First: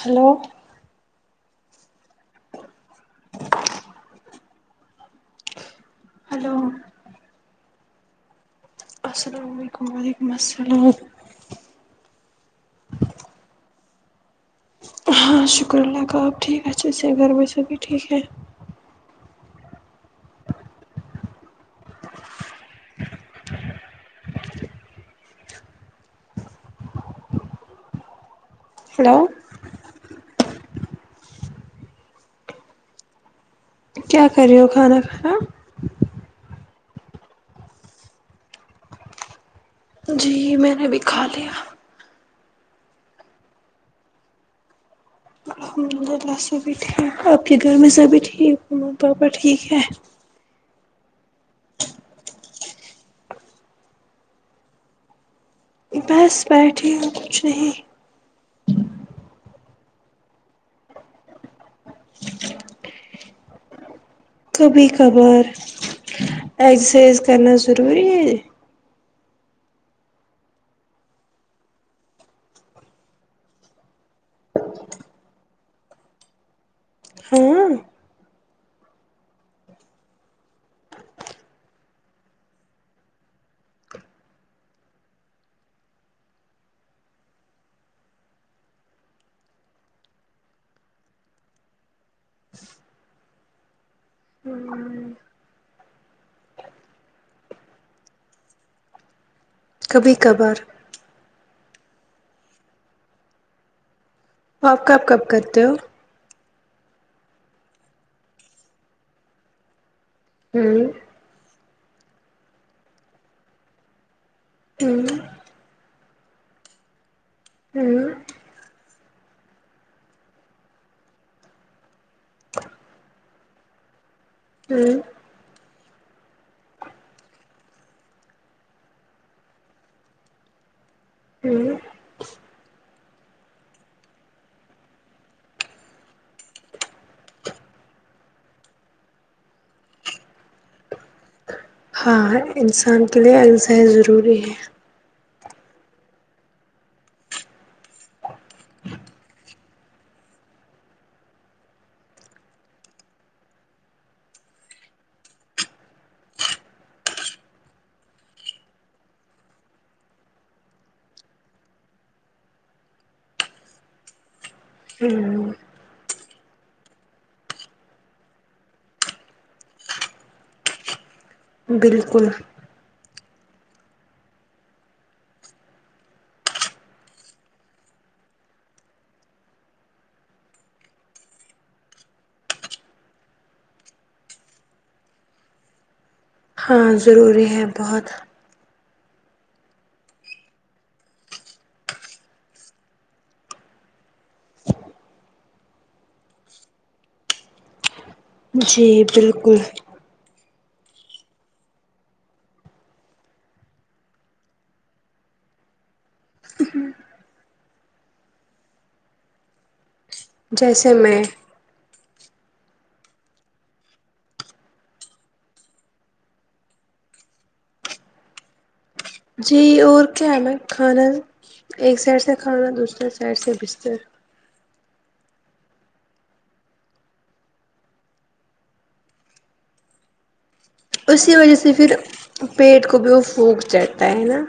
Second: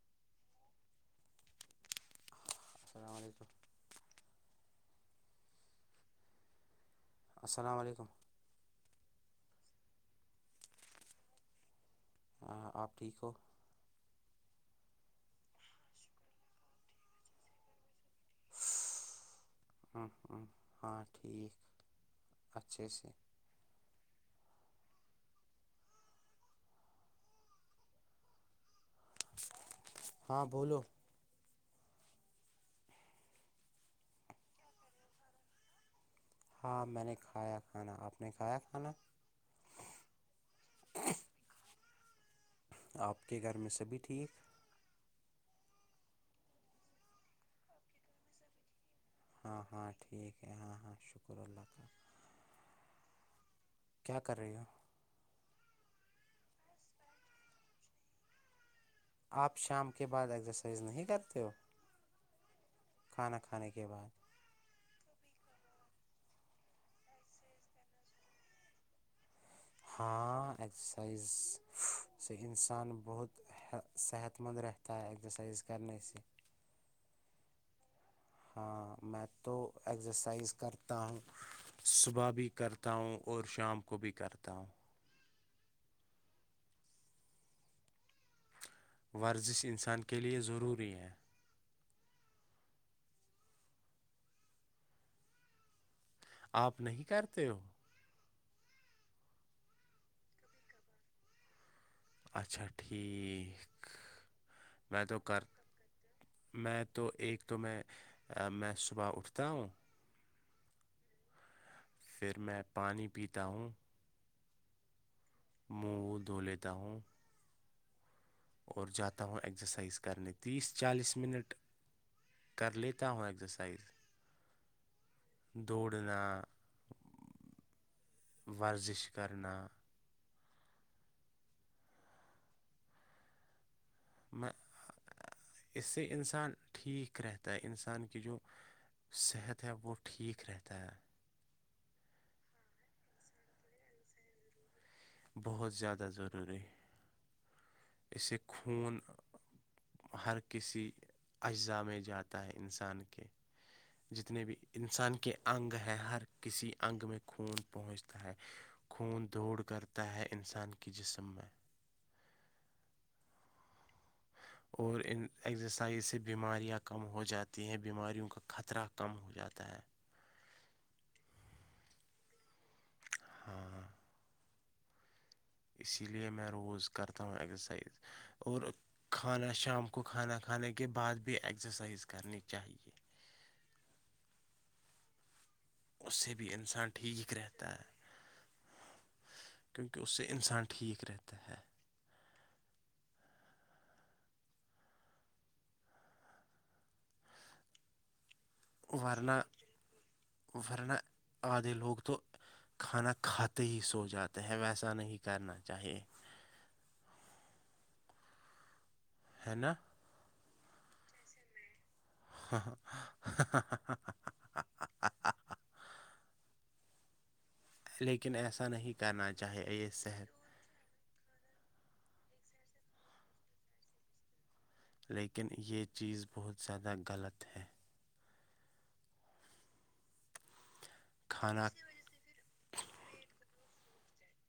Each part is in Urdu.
ہیلو السلام علیکم ہلو السلام و علیکم السلام علیکم وعلیکم السلام ہاں آپ ٹھیک ہو ہاں شکر اللہ کا آپ ٹھیک اچھے سے گھر میں سبھی ٹھیک ہے ہوں ہوں ہاں ٹھیک اچھے سے ہیلو ہاں بولو کیا کر رہے ہو کھانا کھایا ہاں میں نے کھایا کھانا آپ نے کھایا کھانا جی میں نے بھی کھا لیا آپ کے گھر میں سبھی ٹھیک الحمد للہ سبھی ٹھیک آپ کے گھر میں سبھی ٹھیک [unintelligible] ہاں ہاں ٹھیک ہے ہاں ہاں شکر اللہ کا کیا کر رہے ہو بس بیٹھی ہوں کچھ نہیں آپ شام کے بعد ایکزرسائز نہیں کرتے ہو کھانا کھانے کے بعد کبھی کبھار ایزرسائز کرنا ضروری ہے ہاں ایکسسائز سے انسان بہت صحت مند رہتا ہے ایکسرسائز کرنے سے ہاں ہاں میں تو ایگزرسائز کرتا ہوں صبح بھی کرتا ہوں اور شام کو بھی کرتا ہوں ورزش انسان کے لئے ضروری ہے آپ نہیں کرتے ہو کبھی کبھار اچھا ٹھیک آپ میں کب تو کب کر کرتے ہو میں تو ایک تو میں میں صبح اٹھتا ہوں ہوں پھر میں پانی پیتا ہوں ہوں منہ وہ دھو لیتا ہوں ہمم اور جاتا ہوں ایکزرسائز کرنے تیس چالیس منٹ کر لیتا ہوں ایکسرسائز ہوں دوڑنا ورزش کرنا ہوں میں اس سے انسان ٹھیک رہتا ہے انسان کی جو صحت ہے وہ ٹھیک رہتا ہے ہاں انسان کے لیے ایکسرسائز ضروری ہے بہت زیادہ ضروری اسے خون ہر کسی اجزاء میں جاتا ہے انسان کے جتنے بھی انسان کے انگ ہے ہر کسی انگ میں خون پہنچتا ہے خون دوڑ کرتا ہے انسان کی جسم میں اور ان ایزس طائح سے بیماریاں کم ہو جاتی ہیں بیماریوں کا خطرہ کم ہو جاتا ہے بالکل ہاں اسی لیے میں روز کرتا ہوں اگزرسائز اور کھانا شام کو کھانا کھانے کے بعد بھی ایکسرسائز کرنی چاہیے اس سے بھی انسان ہاں ٹھیک ضروری رہتا ہے بہت کیونکہ اس سے انسان ٹھیک رہتا ہے جی ورنا بالکل ورنا ادھے لوگ تو کھانا کھاتے ہی سو جاتے ہیں ویسا نہیں کرنا چاہیے ہ ہے نا جیسے میں ہ لیکن ایسا نہیں کرنا جی چاہیے یہ اور کیا ہے صحت نا کھانا ایک سائڈ سے کھانا دوسرے سائڈ سے بستر لیکن یہ چیز بہت زیادہ غلط ہے اسی وجہ کھانا سے پھر پیٹ کو بھی وہ پھونک چڑھتا ہے نا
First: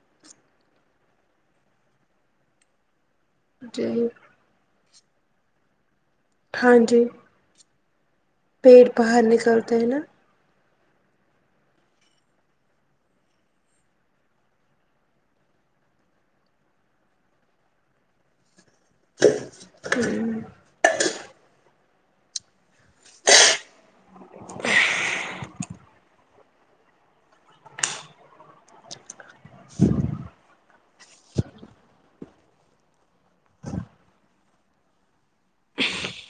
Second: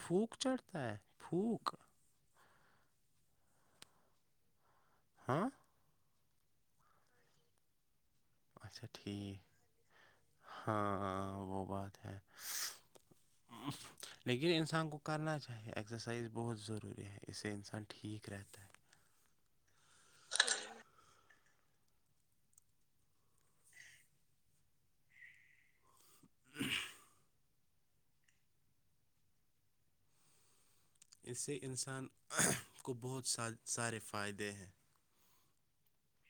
بھوک چڑھتا ہے پھوک جی ہاں ہاں جی پیٹ اچھا باہر ٹھیک نکلتے ہے نا ہاں وہ بات ہے لیکن انسان کو کرنا چاہیے ایکسرسائز بہت ضروری ہے اس سے انسان ٹھیک رہتا ہے ہوں اس سے انسان کو بہت سارے سارے فائدے ہیں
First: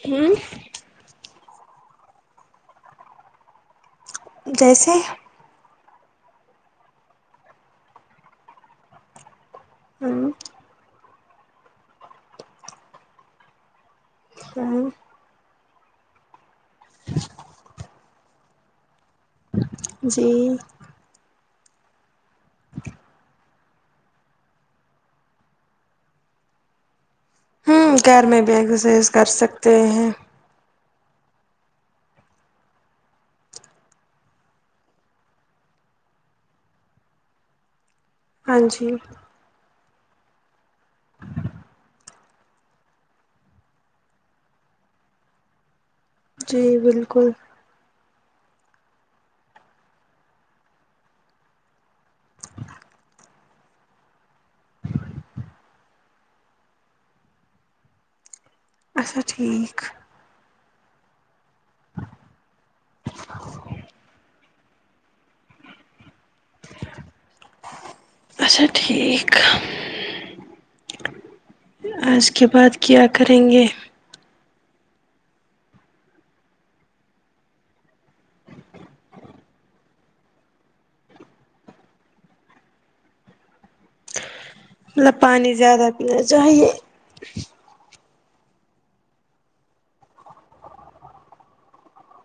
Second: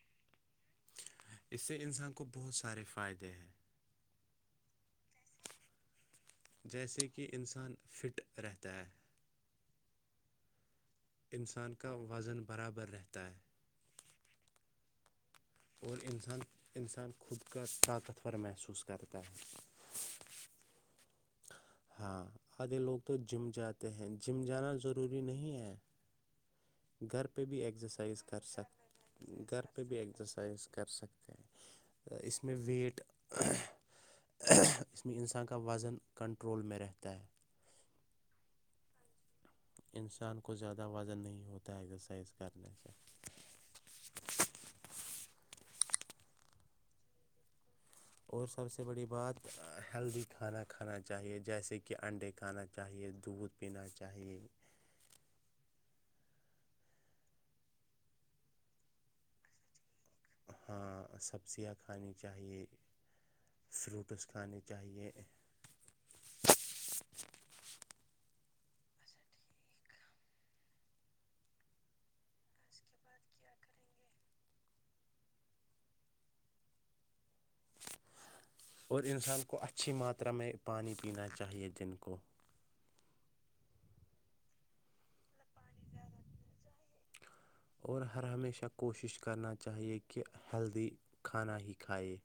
ہوں اس سے انسان کو بہت سارے فائدے ہیں جیسے جیسے کہ انسان فٹ رہتا ہے ہوں انسان کا وزن برابر رہتا ہے [unintelligible] اور انسان انسان خود کا طاقتور محسوس کرتا ہے جی ہاں آدھے لوگ تو جیم جاتے ہیں جیم جانا ضروری نہیں ہے گھر پہ بھی ہوں ایگزرسائز گھر کر میں بھی سک ایگزرسائز کر گھر سکتے پہ بھی ہیں ایگزرسائز کر سک اس میں ویٹ اس میں انسان کا وزن کنٹرول میں رہتا ہے ہاں جی انسان کو زیادہ وزن نہیں ہوتا ایکزرسائز کرنے سے جی بالکل اور سب سے بڑی بات ہیلدی کھانا کھانا چاہیے جیسے کہ انڈے کھانا چاہیے دودھ پینا چاہیے اچھا ٹھیک ہاں سبزیاں کھانی چاہیے فروٹس کھانے چاہیے اچھا ٹھیک آج کے بعد کیا کریں گے اور انسان کو اچھی ماترا میں پانی پینا چاہیے دن کو مطلب پانی زیادہ پینا چاہیے اور ہر ہمیشہ کوشش کرنا چاہیے کہ ہیلدی کھانا ہی کھائے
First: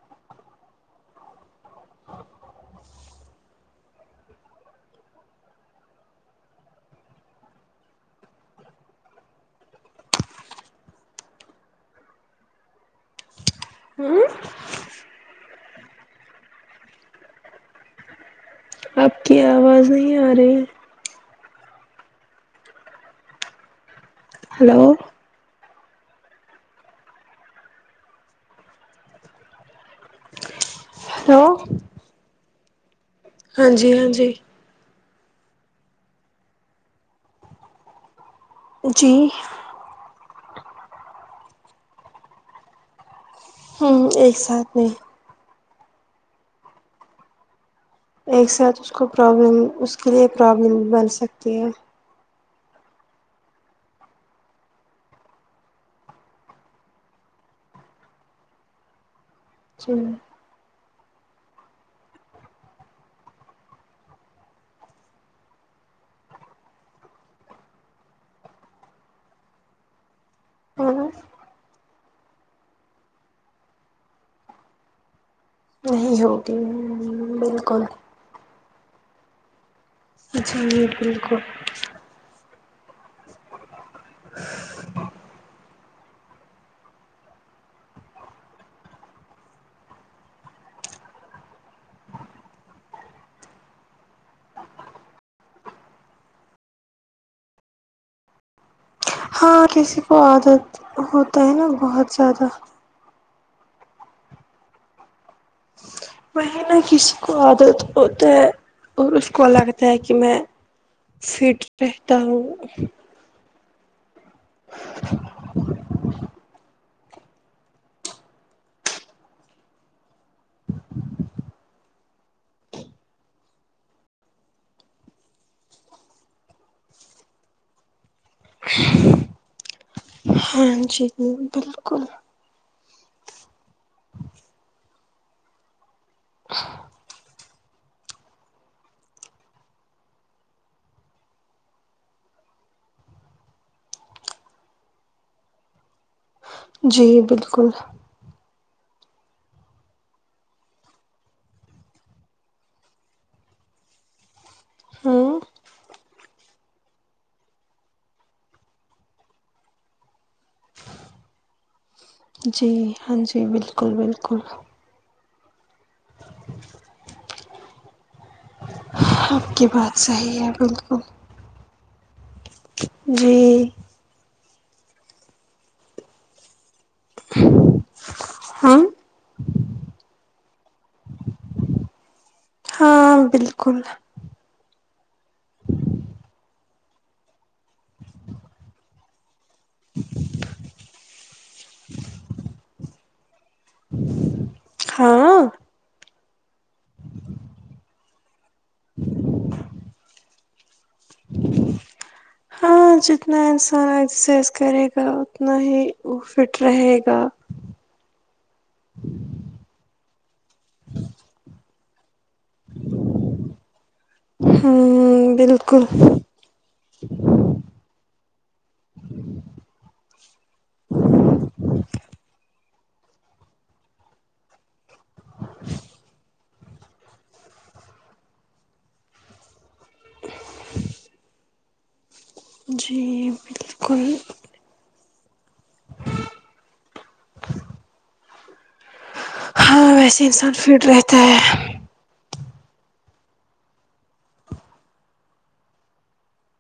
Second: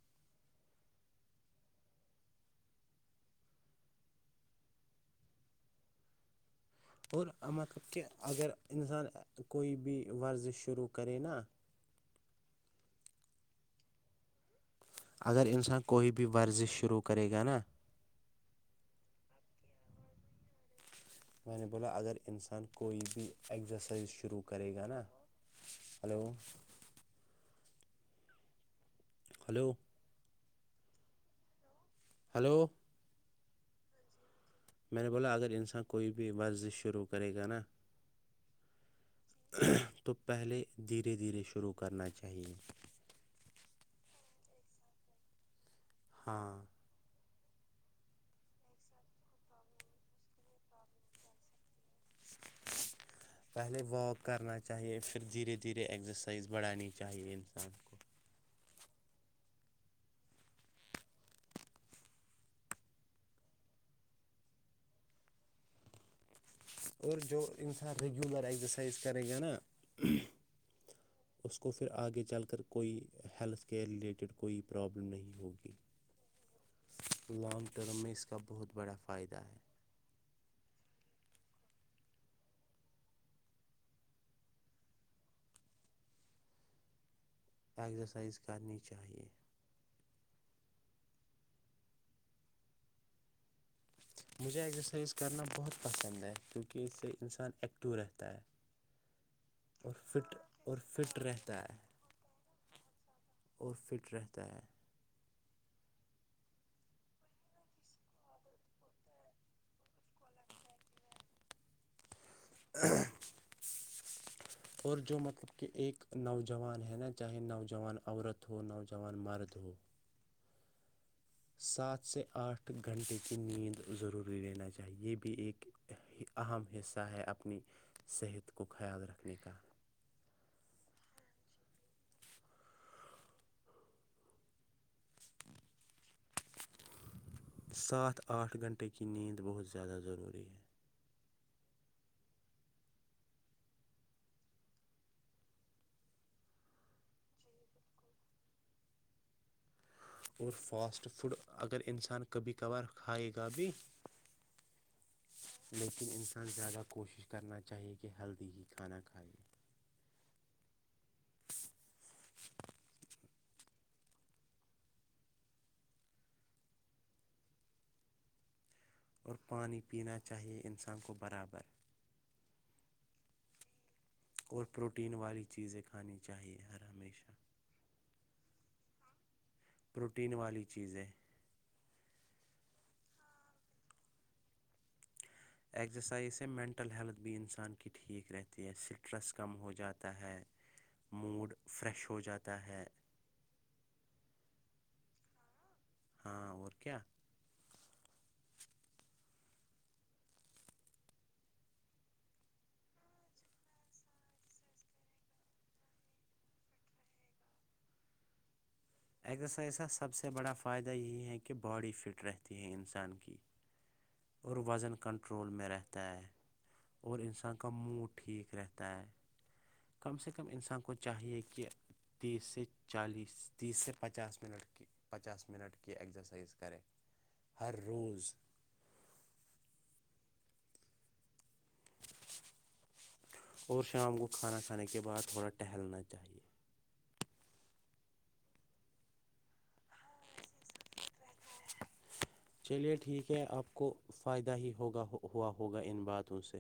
اور مقلب کہ اگر انسان کوئی بھی ورز شروع کرے نا ہوں اگر انسان کوئی بھی ورزش شروع کرے گا نا آپکی آواز نہیں آ رہی ہے میں نے بولا اگر انسان کوئی بھی ایکگزرسائز شروع کرے ہلو گا نا ہلو ہلو ہلو ہلو ہاں جی ہاں جی میں نے بولا اگر انسان کوئی بھی ورزش شروع کرے گا نا جی تو پہلے دھیرے دھیرے شروع کرنا چاہیے ہاں ایک ساتھ میں ہاں ایک ساتھ اس کو پرابلم اس کے لیے پرابلم بن سکتی ہے [inaudible] پہلے واک کرنا چاہیے پھر دھیرے دھیرے ایگزرسائز بڑھانی چاہیے انسان کو جی اور جو انسان ریگولر ایگزرسائز کرے گا نا اور اس کو پھر آگے چل کر کوئی ہیلتھ کیئر ریلیٹڈ کوئی پرابلم نہیں ہوگی نہیں ہوگی لانگ بالکل ٹرم میں اس کا بہت بڑا فائدہ ہے اچھا نہیں ہے بالکل [inaudible] اگزرسائز کرنی چاہیے مجھے ایکسرسائز کرنا بہت پسند ہے کیونکہ اس سے انسان ایکٹو رہتا ہے ہاں اور کسی کو فٹ عادت اور فٹ ہوتا ہے رہتا نا بہت زیادہ اور فٹ رہتا ہے وہیں نہ کسی کو عادت ہوتا ہے اور اس کو لگتا ہے کہ میں فٹ رہتا ہوں اور جو مطلب کہ ایک نوجوان ہیں نا چاہے نوجوان عورت ہو نوجوان مرد ہو سات سے آٹھ گھنٹے کی نیند ضروری لینا چاہیے یہ بھی ایک اہم حصہ ہے اپنی صحت کو خیال رکھنے کا ہاں جی بالکل [inaudible] [inaudible] [inaudible] سات آٹھ گھنٹے کی نیند بہت زیادہ ضروری ہے جی بالکل اور فاسٹ فوڈ اگر انسان کبھی کبھار کھائے گا بھی ہاں لیکن انسان زیادہ کوشش کرنا چاہیئے کہ ہلدی ہی کھانا کھائے جی ہاں جی بالکل بالکل [inaudible] اور آپ کی پانی بات پینا صحیح ہے چاہیے انسان بالکل کو برابر جی اور پروٹین والی چیزیں کھانی چاہیے ہر ہمیشہ ہاں پروٹین والی چیزیں ہاں بالکل ایگزرسائز سے مینٹل ہیلتھ بھی انسان کی ٹھیک رہتی ہے اس سے اسٹریس کم ہو جاتا ہے موڈ فریش ہو جاتا ہے [inaudible] ہاں ہاں اور کیا [inaudible] [inaudible] ہاں جتنا انسان ایکسرسائز کرے گا اتنا ہی وہ فٹ رہے گا اگزرسائز کا سب سے بڑا فائدہ یہی ہے کہ باڈی فٹ رہے تی ہے انسان کی اور وزن ہوں کنٹرول میں بالکل رہتا ہے اور انسان کا موڈ ٹھیک رہتا ہے کم سے کم انسان کو چاہیے کہ تیس سے چالیس تیس سے پچاس منٹ کی پچاس منٹ کی ایگزرسائز کریں ہر روز جی اور بالکل شام کو کھانا کھانے کے بعد تھوڑا ٹہلنا چاہیئے ہاں ویسے انسان فٹ رہتا ہے چلیے ٹھیک ہے آپ کو فائدہ ہی ہوگا ہوا ہوگا ان باتوں سے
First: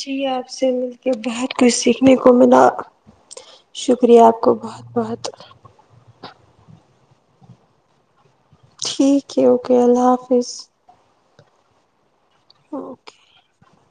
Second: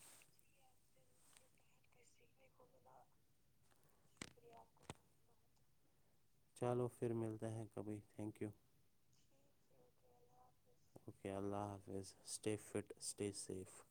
جی آپ سے مل کے بہت کچھ سیکھنے کو ملا شکریہ آپ کو بہت بہت چلو پھر ملتے ہیں کبھی تھینک یو ٹھیک ہے اوکے اللہ حافظ اوکے اللہ حافظ stay fit okay stay safe